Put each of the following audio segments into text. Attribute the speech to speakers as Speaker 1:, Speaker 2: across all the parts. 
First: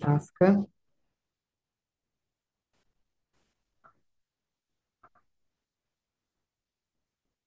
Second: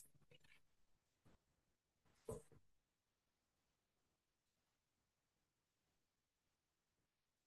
Speaker 1: Task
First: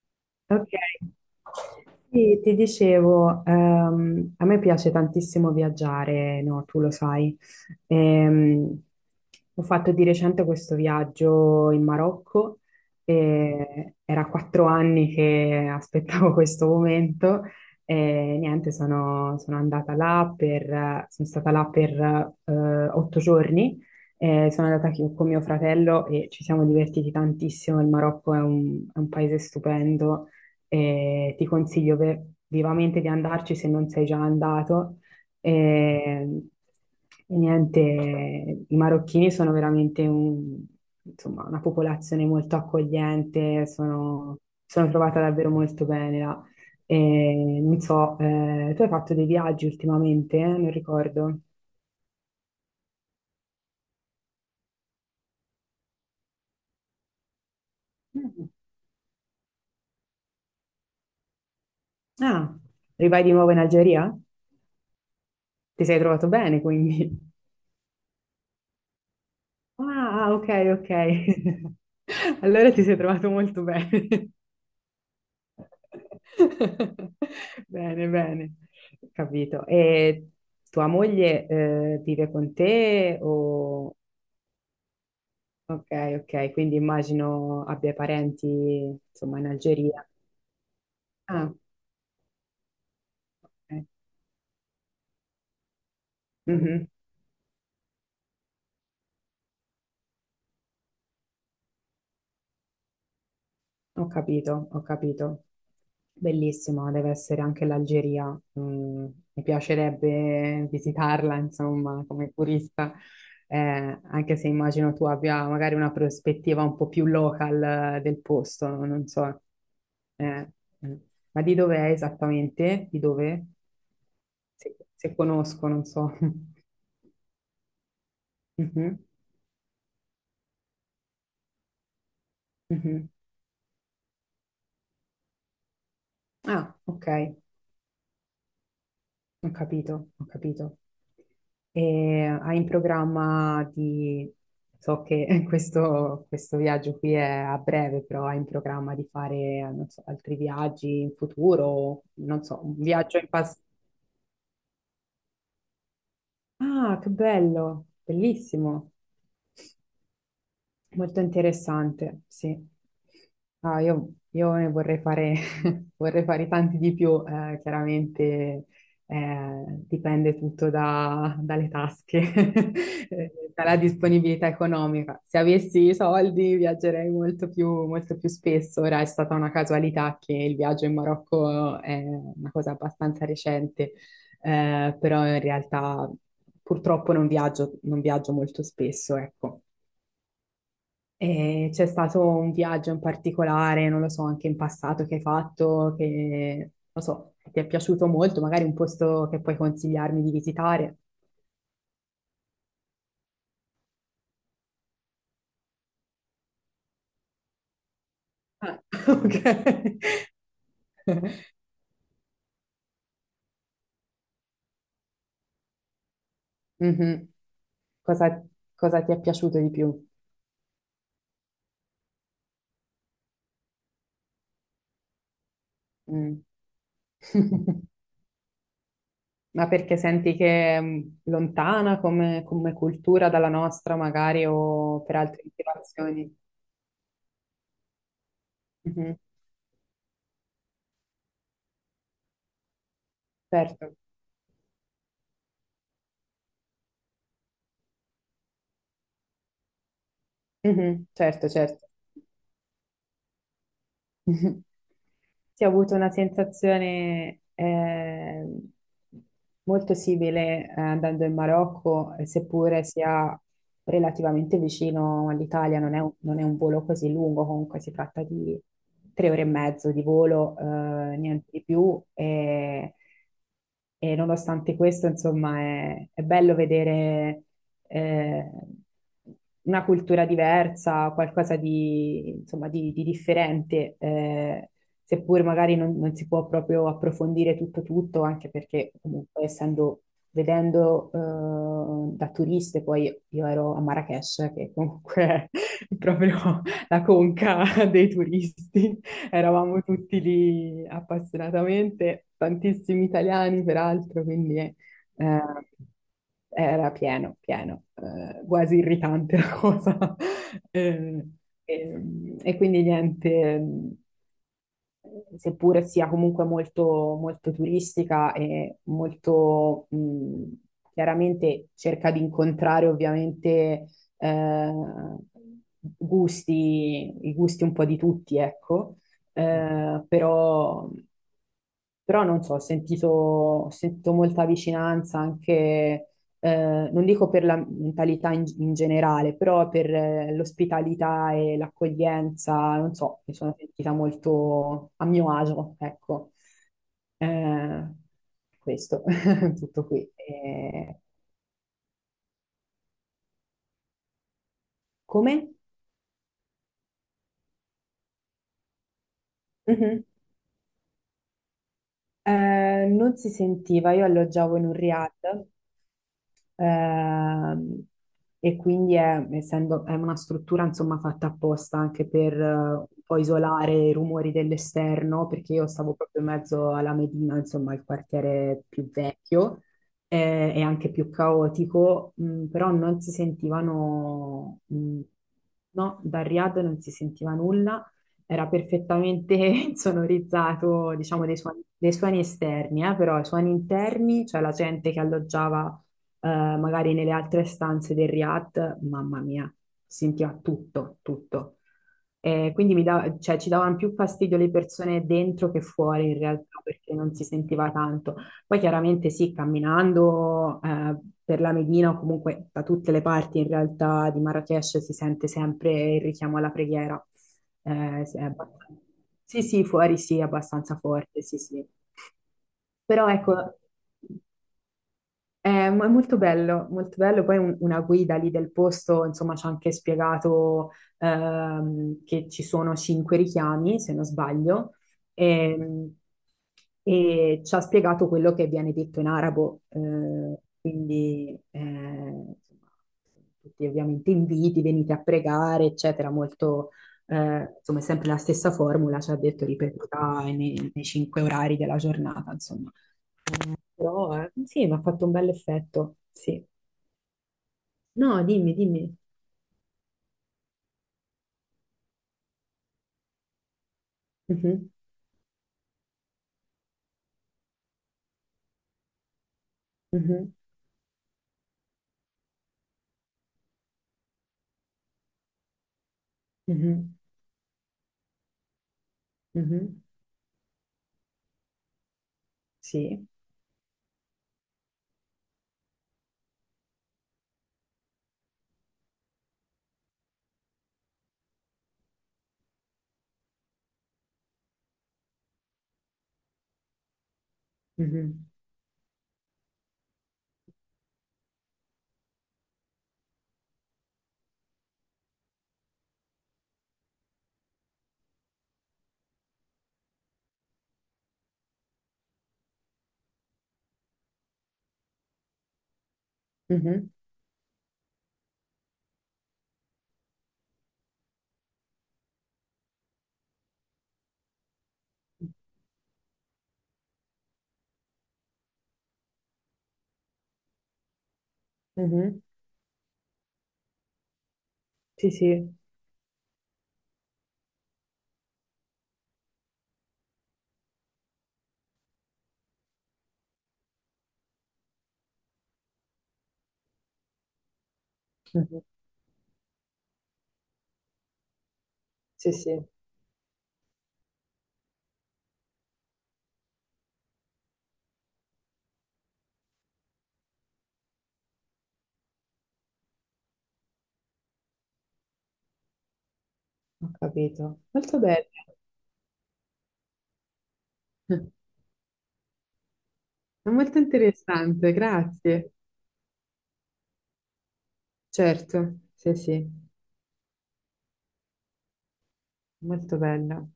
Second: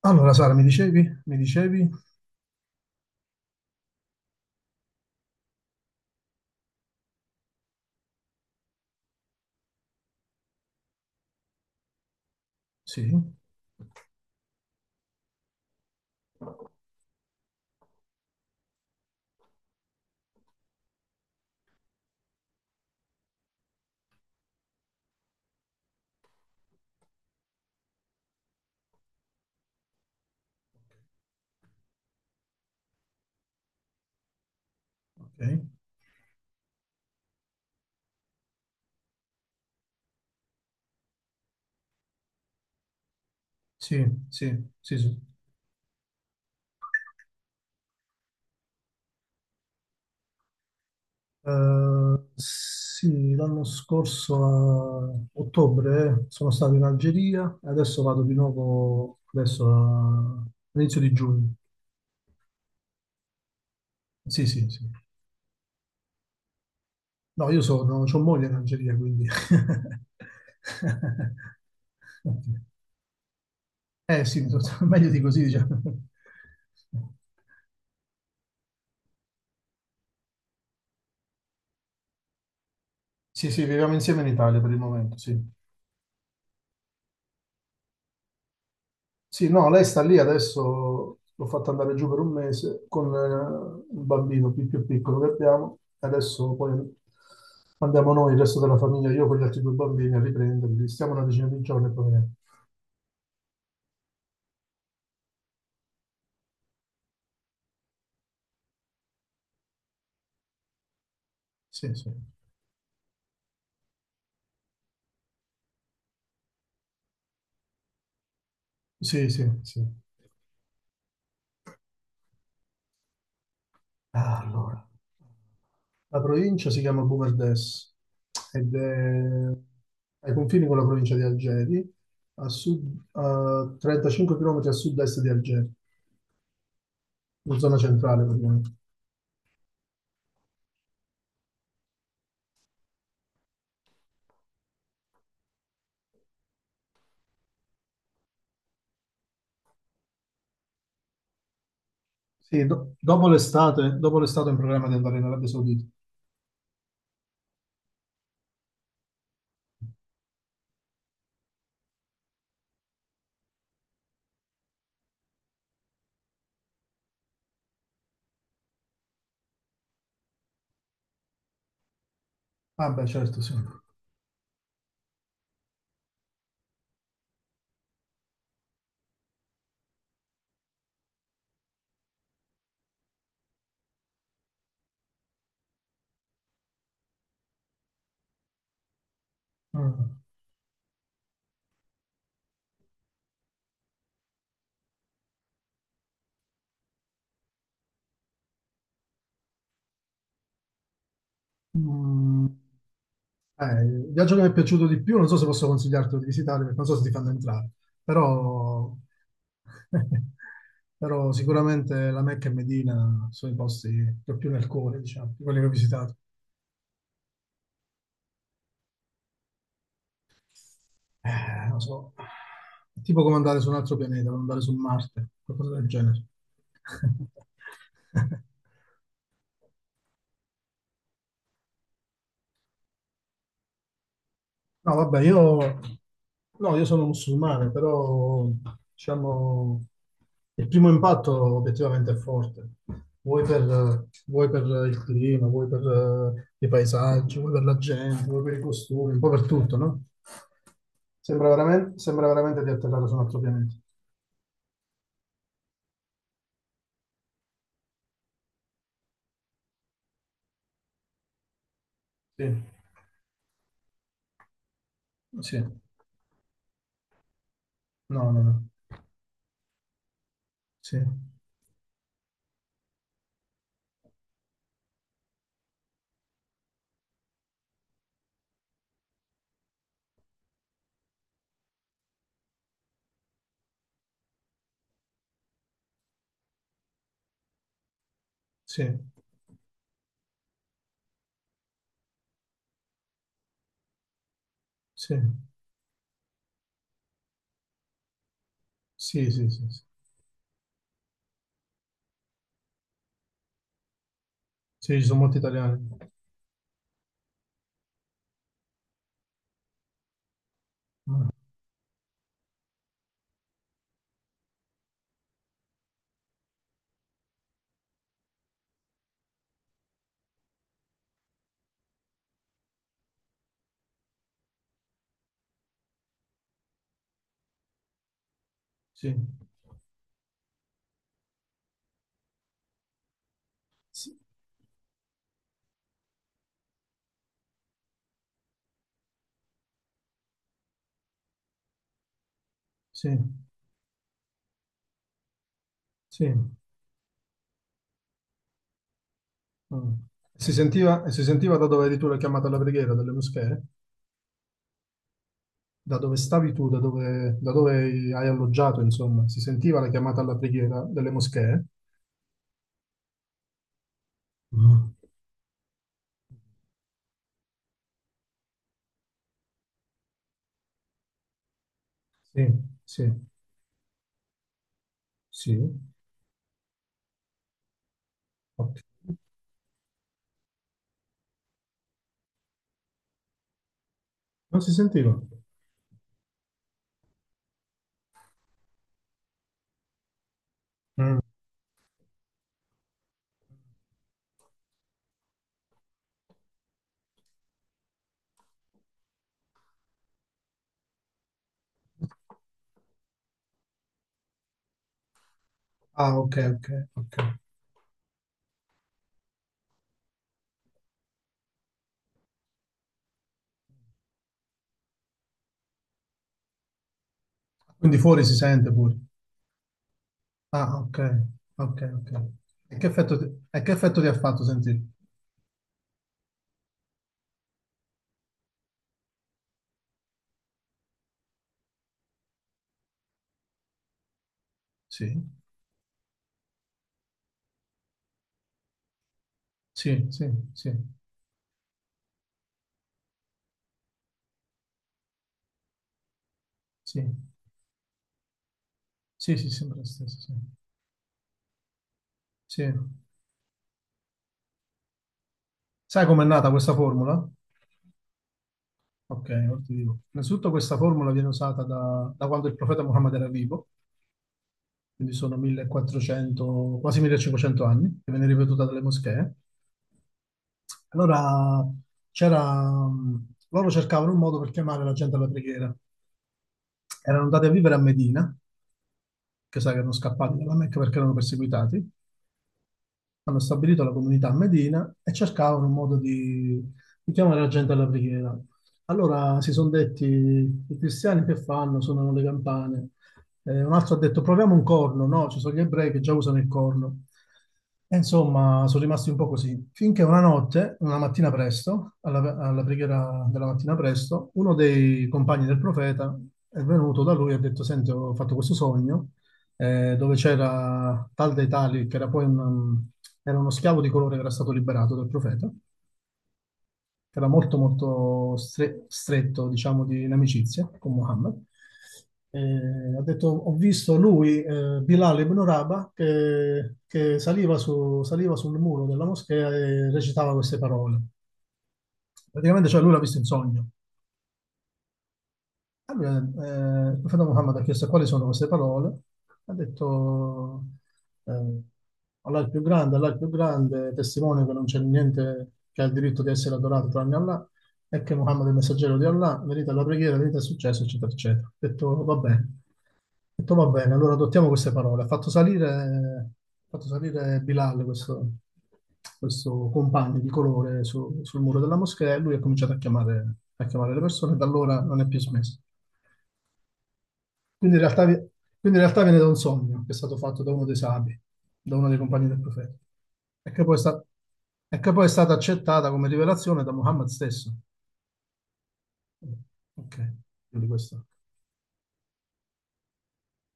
Speaker 2: Allora, Sara, mi
Speaker 1: Ok,
Speaker 2: dicevi? Mi dicevi?
Speaker 1: sì, ti dicevo, a me piace tantissimo viaggiare, no, tu lo sai. Ehm, ho fatto di recente questo viaggio in Marocco
Speaker 2: Sì,
Speaker 1: e era 4 anni che aspettavo questo momento e niente, sono andata sono stata là per 8 giorni. Sono andata con mio fratello e ci siamo divertiti tantissimo. Il Marocco è è un paese stupendo e ti consiglio vivamente di andarci se non sei già andato.
Speaker 2: ok.
Speaker 1: E, e niente, i marocchini sono veramente insomma, una popolazione molto accogliente,
Speaker 2: Sì, sì,
Speaker 1: sono
Speaker 2: sì, sì.
Speaker 1: trovata davvero molto bene là. E, non so, tu hai fatto dei viaggi ultimamente? Eh? Non ricordo.
Speaker 2: Sì, l'anno scorso a ottobre sono stato in Algeria e adesso vado di
Speaker 1: Mm.
Speaker 2: nuovo, adesso all'inizio di giugno.
Speaker 1: Ah, rivai di nuovo in Algeria?
Speaker 2: Sì, sì, sì.
Speaker 1: Ti sei trovato bene, quindi.
Speaker 2: No, c'ho moglie in Algeria, quindi...
Speaker 1: Ah, ah, ok, ok. Allora ti sei trovato molto bene.
Speaker 2: Eh sì, meglio di così, diciamo.
Speaker 1: Bene, bene, capito. E tua moglie vive con te
Speaker 2: Sì, sì, viviamo
Speaker 1: o...
Speaker 2: insieme in Italia per il momento, sì.
Speaker 1: Ok, ok, quindi immagino abbia parenti, insomma, in
Speaker 2: Sì, no, lei sta
Speaker 1: Algeria.
Speaker 2: lì adesso, l'ho
Speaker 1: Ah,
Speaker 2: fatta andare giù per un mese con
Speaker 1: ok.
Speaker 2: il bambino più piccolo che abbiamo, adesso poi
Speaker 1: Mhm.
Speaker 2: andiamo noi, il resto della famiglia, io con gli altri due bambini a riprenderli, stiamo una decina di giorni e poi veniamo.
Speaker 1: Ho capito, ho capito. Bellissima, deve essere anche l'Algeria. Mm, mi piacerebbe visitarla,
Speaker 2: Sì,
Speaker 1: insomma,
Speaker 2: sì,
Speaker 1: come turista, anche se immagino tu abbia magari una prospettiva un po' più local del posto, no, non
Speaker 2: sì,
Speaker 1: so.
Speaker 2: sì, sì.
Speaker 1: Eh, mm. Ma di dove è esattamente? Di dove?
Speaker 2: Ah, allora,
Speaker 1: Se conosco, non so.
Speaker 2: la provincia si chiama Boumerdès ed
Speaker 1: Mhm,
Speaker 2: è ai confini con la provincia di Algeri, a sud,
Speaker 1: mhm.
Speaker 2: a 35 km a sud-est di Algeri,
Speaker 1: Ah, ok,
Speaker 2: in zona centrale, praticamente.
Speaker 1: ho capito, ho capito. E hai in programma di... So che questo viaggio qui è a breve, però hai in programma di fare, non so, altri viaggi in futuro? Non so,
Speaker 2: Sì,
Speaker 1: un viaggio in passato.
Speaker 2: dopo l'estate ho in programma di andare in Arabia Saudita.
Speaker 1: Ah, che bello, bellissimo. Molto interessante, sì. Ah, io ne vorrei fare, vorrei fare tanti di più, chiaramente dipende tutto dalle tasche,
Speaker 2: Ah, beh, certo, sì.
Speaker 1: dalla disponibilità economica. Se avessi i soldi viaggerei molto più spesso, ora è stata una casualità che il viaggio in Marocco è una cosa abbastanza recente, però in realtà purtroppo non viaggio molto spesso, ecco.
Speaker 2: Mm.
Speaker 1: E c'è stato un viaggio in particolare, non lo so, anche in passato che hai fatto, che non so, ti è piaciuto molto, magari un posto che puoi consigliarmi di visitare.
Speaker 2: Mm, il viaggio che mi è piaciuto di più, non so se posso consigliarti di visitare, perché non so se ti fanno entrare,
Speaker 1: Ah,
Speaker 2: però,
Speaker 1: ok.
Speaker 2: però sicuramente la Mecca e Medina sono i posti che ho più nel cuore, diciamo, di quelli che ho visitato.
Speaker 1: Mhm. Cosa, cosa ti è piaciuto di più?
Speaker 2: Non so, è tipo come andare su un altro pianeta, come andare su Marte, qualcosa del genere.
Speaker 1: Mm. Ma perché senti che è lontana come cultura dalla nostra, magari,
Speaker 2: No,
Speaker 1: o per
Speaker 2: vabbè,
Speaker 1: altre motivazioni?
Speaker 2: no, io sono musulmano, però
Speaker 1: Mhm.
Speaker 2: diciamo il primo impatto obiettivamente è forte.
Speaker 1: Certo,
Speaker 2: Vuoi per il clima, vuoi per i paesaggi, vuoi per la gente, vuoi per i costumi, un po' per tutto, no?
Speaker 1: mhm. Certo, certo.
Speaker 2: Sembra veramente di atterrare su un altro pianeta.
Speaker 1: Sì, ho avuto una sensazione molto simile andando in Marocco,
Speaker 2: Sì,
Speaker 1: seppure sia relativamente vicino
Speaker 2: sì,
Speaker 1: all'Italia, non è un volo così lungo, comunque si tratta
Speaker 2: no, no,
Speaker 1: di
Speaker 2: no.
Speaker 1: 3 ore e mezzo di volo,
Speaker 2: Sì,
Speaker 1: niente di più. E nonostante questo, insomma, è bello vedere eh, una cultura diversa, qualcosa di, insomma, di differente, seppur magari non si può proprio approfondire tutto tutto, anche
Speaker 2: sì,
Speaker 1: perché comunque essendo, vedendo da turiste, poi io ero a Marrakech, che
Speaker 2: sì,
Speaker 1: comunque è proprio la conca dei turisti,
Speaker 2: sì, sì, sì, sì.
Speaker 1: eravamo tutti lì appassionatamente, tantissimi italiani peraltro, quindi...
Speaker 2: Sì, ci sono molti
Speaker 1: eh,
Speaker 2: italiani.
Speaker 1: era pieno, pieno, quasi irritante la cosa. Eh,
Speaker 2: Mm.
Speaker 1: E, e quindi niente, seppure sia comunque molto, molto turistica e molto chiaramente cerca di incontrare ovviamente eh, i gusti un po' di tutti, ecco,
Speaker 2: Sì,
Speaker 1: però. Però non so, ho sentito
Speaker 2: sì,
Speaker 1: molta vicinanza anche, non dico per la mentalità in generale, però per l'ospitalità e l'accoglienza, non
Speaker 2: sì,
Speaker 1: so, mi sono sentita molto a mio agio, ecco.
Speaker 2: sì.
Speaker 1: Eh, questo, tutto
Speaker 2: Mm.
Speaker 1: qui.
Speaker 2: Si
Speaker 1: Eh,
Speaker 2: sentiva, e si sentiva da dove eri tu la chiamata alla preghiera delle moschee?
Speaker 1: come?
Speaker 2: Da dove stavi tu, da dove hai alloggiato, insomma, si sentiva la
Speaker 1: Mhm.
Speaker 2: chiamata alla preghiera delle moschee?
Speaker 1: Non si sentiva, io alloggiavo in un
Speaker 2: Mm.
Speaker 1: riad. Ehm, e quindi è una struttura insomma fatta apposta anche per
Speaker 2: Sì,
Speaker 1: un
Speaker 2: sì,
Speaker 1: po' isolare i rumori dell'esterno, perché io
Speaker 2: sì.
Speaker 1: stavo proprio in mezzo alla Medina, insomma il quartiere
Speaker 2: Ok.
Speaker 1: più vecchio e anche più caotico, però non si
Speaker 2: Non
Speaker 1: sentivano,
Speaker 2: si sentiva.
Speaker 1: no, da Riyadh non si sentiva nulla, era perfettamente insonorizzato,
Speaker 2: Mm.
Speaker 1: diciamo, dei suoni esterni, però i suoni interni, cioè la gente che alloggiava magari nelle altre stanze del Riad, mamma mia, sentiva tutto, tutto. E quindi cioè, ci davano più fastidio le persone dentro che fuori
Speaker 2: Ah,
Speaker 1: in
Speaker 2: ok,
Speaker 1: realtà
Speaker 2: ok,
Speaker 1: perché
Speaker 2: ok.
Speaker 1: non si sentiva tanto. Poi chiaramente sì, camminando per la Medina o comunque da tutte le parti in realtà di Marrakech si sente sempre il richiamo alla preghiera.
Speaker 2: Quindi
Speaker 1: Eh, sì,
Speaker 2: fuori
Speaker 1: è
Speaker 2: si
Speaker 1: abbast-
Speaker 2: sente pure.
Speaker 1: sì, sì, fuori sì, è abbastanza
Speaker 2: Ah, ok,
Speaker 1: forte, sì, sì.
Speaker 2: ok, ok. E che
Speaker 1: Però
Speaker 2: effetto ti,
Speaker 1: ecco,
Speaker 2: e che effetto ti ha fatto sentire?
Speaker 1: è molto bello, molto bello. Poi una guida lì del posto, insomma, ci ha anche spiegato che ci sono cinque richiami, se non sbaglio,
Speaker 2: Sì,
Speaker 1: ehm, e, ci ha spiegato quello che viene detto in arabo.
Speaker 2: sì, sì,
Speaker 1: eh,
Speaker 2: sì,
Speaker 1: quindi, insomma, tutti ovviamente inviti, venite a pregare, eccetera, molto,
Speaker 2: sì,
Speaker 1: insomma, è sempre la stessa formula, ci ha
Speaker 2: sì,
Speaker 1: detto
Speaker 2: sì, sì, sembra lo stesso,
Speaker 1: ripetuta
Speaker 2: sì.
Speaker 1: nei cinque orari della giornata,
Speaker 2: Sì.
Speaker 1: però, sì, mi ha fatto un bel effetto,
Speaker 2: Sai com'è
Speaker 1: sì.
Speaker 2: nata questa formula?
Speaker 1: No, dimmi, dimmi.
Speaker 2: Ok, ora ti dico. Innanzitutto questa formula viene usata da quando il profeta Muhammad era vivo,
Speaker 1: Mhm,
Speaker 2: quindi sono 1400, quasi 1500 anni, che viene ripetuta dalle moschee.
Speaker 1: mhm,
Speaker 2: Allora loro cercavano un modo per chiamare la gente alla preghiera.
Speaker 1: mhm,
Speaker 2: Erano andati a vivere a Medina, che sai che
Speaker 1: mhm,
Speaker 2: erano scappati dalla Mecca perché erano perseguitati,
Speaker 1: sì.
Speaker 2: hanno stabilito la comunità a Medina e cercavano un modo di chiamare la gente alla preghiera. Allora si sono detti, i cristiani che fanno? Suonano le campane. Un altro ha detto, proviamo un corno. No, ci sono gli ebrei che già usano il corno. E
Speaker 1: Mhm,
Speaker 2: insomma, sono rimasti un po' così. Finché una mattina presto, alla preghiera della mattina presto, uno dei compagni del profeta è venuto da lui e ha detto, senti, ho fatto questo sogno dove c'era Tal dei Tali, che era poi era uno schiavo di colore che era stato liberato dal profeta, che
Speaker 1: mhm,
Speaker 2: era molto molto stretto, diciamo, di in amicizia con Muhammad. Ha detto, ho visto lui, Bilal ibn Rabah, che saliva sul muro della moschea e recitava queste parole.
Speaker 1: mhm,
Speaker 2: Praticamente, cioè, lui l'ha visto in sogno.
Speaker 1: sì, sì.
Speaker 2: Allora, il profeta Muhammad ha chiesto quali sono queste parole. Ha detto, eh, Allah è il più grande, Allah è il più grande, testimone che non c'è niente che ha il diritto di essere adorato tranne Allah, e che Muhammad è il
Speaker 1: Mhm,
Speaker 2: messaggero di Allah, merita la preghiera, merita il successo, eccetera, eccetera. Ha detto, va
Speaker 1: sì, sì,
Speaker 2: bene.
Speaker 1: ho
Speaker 2: Ha detto, va bene, allora adottiamo queste parole. Ha fatto salire Bilal, questo compagno di colore, sul muro della moschea, e lui ha cominciato a chiamare le persone, e da allora non è più smesso.
Speaker 1: capito.
Speaker 2: Quindi in
Speaker 1: Molto
Speaker 2: realtà, vi-
Speaker 1: bello.
Speaker 2: quindi in realtà viene da un sogno che è stato fatto da uno dei sabi,
Speaker 1: È
Speaker 2: da uno dei compagni del profeta, e che poi
Speaker 1: molto interessante,
Speaker 2: è stata
Speaker 1: grazie.
Speaker 2: accettata come rivelazione da Muhammad stesso.
Speaker 1: Certo, sì, sì,
Speaker 2: Ok, quindi questo.
Speaker 1: molto bello.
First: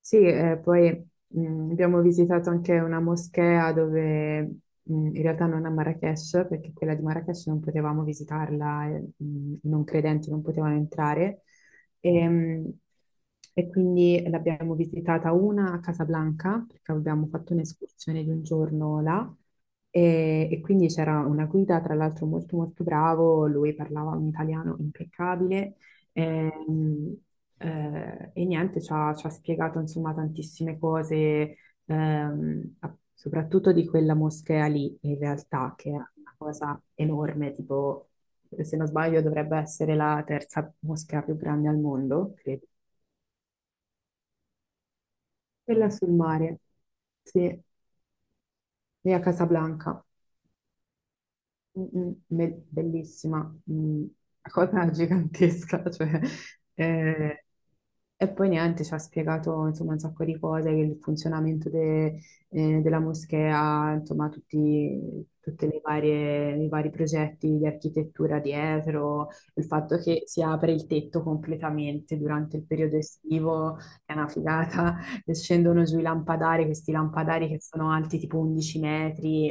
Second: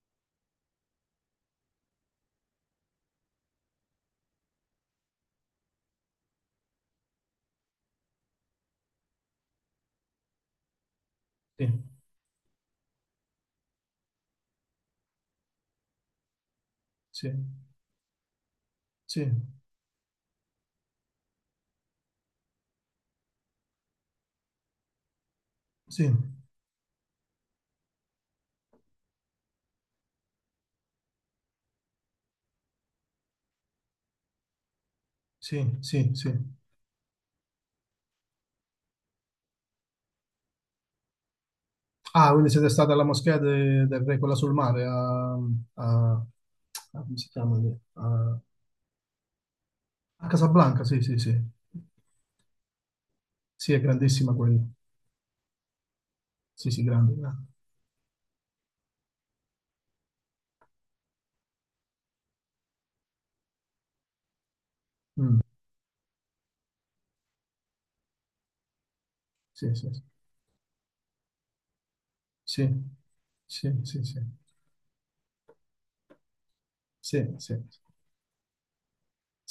Speaker 1: Sì, poi abbiamo visitato anche una moschea dove in realtà non a Marrakech, perché quella di Marrakech non potevamo visitarla, i non credenti non potevano entrare.
Speaker 2: Sì,
Speaker 1: E, mh, e quindi l'abbiamo visitata una a Casablanca, perché abbiamo
Speaker 2: sì,
Speaker 1: fatto un'escursione di un giorno
Speaker 2: sì,
Speaker 1: là. E quindi c'era una guida, tra l'altro molto molto bravo, lui parlava un italiano impeccabile.
Speaker 2: sì,
Speaker 1: Ehm, e niente, ci ha spiegato insomma tantissime cose, soprattutto di quella moschea lì, in realtà,
Speaker 2: sì,
Speaker 1: che è
Speaker 2: sì, sì.
Speaker 1: una cosa enorme, tipo, se non sbaglio, dovrebbe essere la terza moschea più grande al
Speaker 2: Ah,
Speaker 1: mondo,
Speaker 2: quindi
Speaker 1: credo.
Speaker 2: siete stati alla moschea del re, quella sul mare,
Speaker 1: Quella sul mare,
Speaker 2: come si chiama
Speaker 1: sì,
Speaker 2: lì? A,
Speaker 1: lì a Casablanca.
Speaker 2: a Casablanca, sì, sì, sì.
Speaker 1: Mm, mm, bellissima,
Speaker 2: Sì, è
Speaker 1: mm, una
Speaker 2: grandissima quella.
Speaker 1: cosa gigantesca, cioè,
Speaker 2: Sì, sì, grande,
Speaker 1: eh,
Speaker 2: grande.
Speaker 1: e poi niente, ci ha spiegato insomma, un sacco di cose, il funzionamento della moschea, insomma
Speaker 2: Mm,
Speaker 1: i vari progetti di architettura dietro, il
Speaker 2: sì, sì,
Speaker 1: fatto
Speaker 2: sì.
Speaker 1: che si apre il tetto completamente durante il
Speaker 2: Sì.
Speaker 1: periodo
Speaker 2: Sì,
Speaker 1: estivo,
Speaker 2: sì,
Speaker 1: è
Speaker 2: sì,
Speaker 1: una figata, e scendono giù i lampadari, questi
Speaker 2: sì,
Speaker 1: lampadari che
Speaker 2: sì.
Speaker 1: sono alti tipo 11 metri.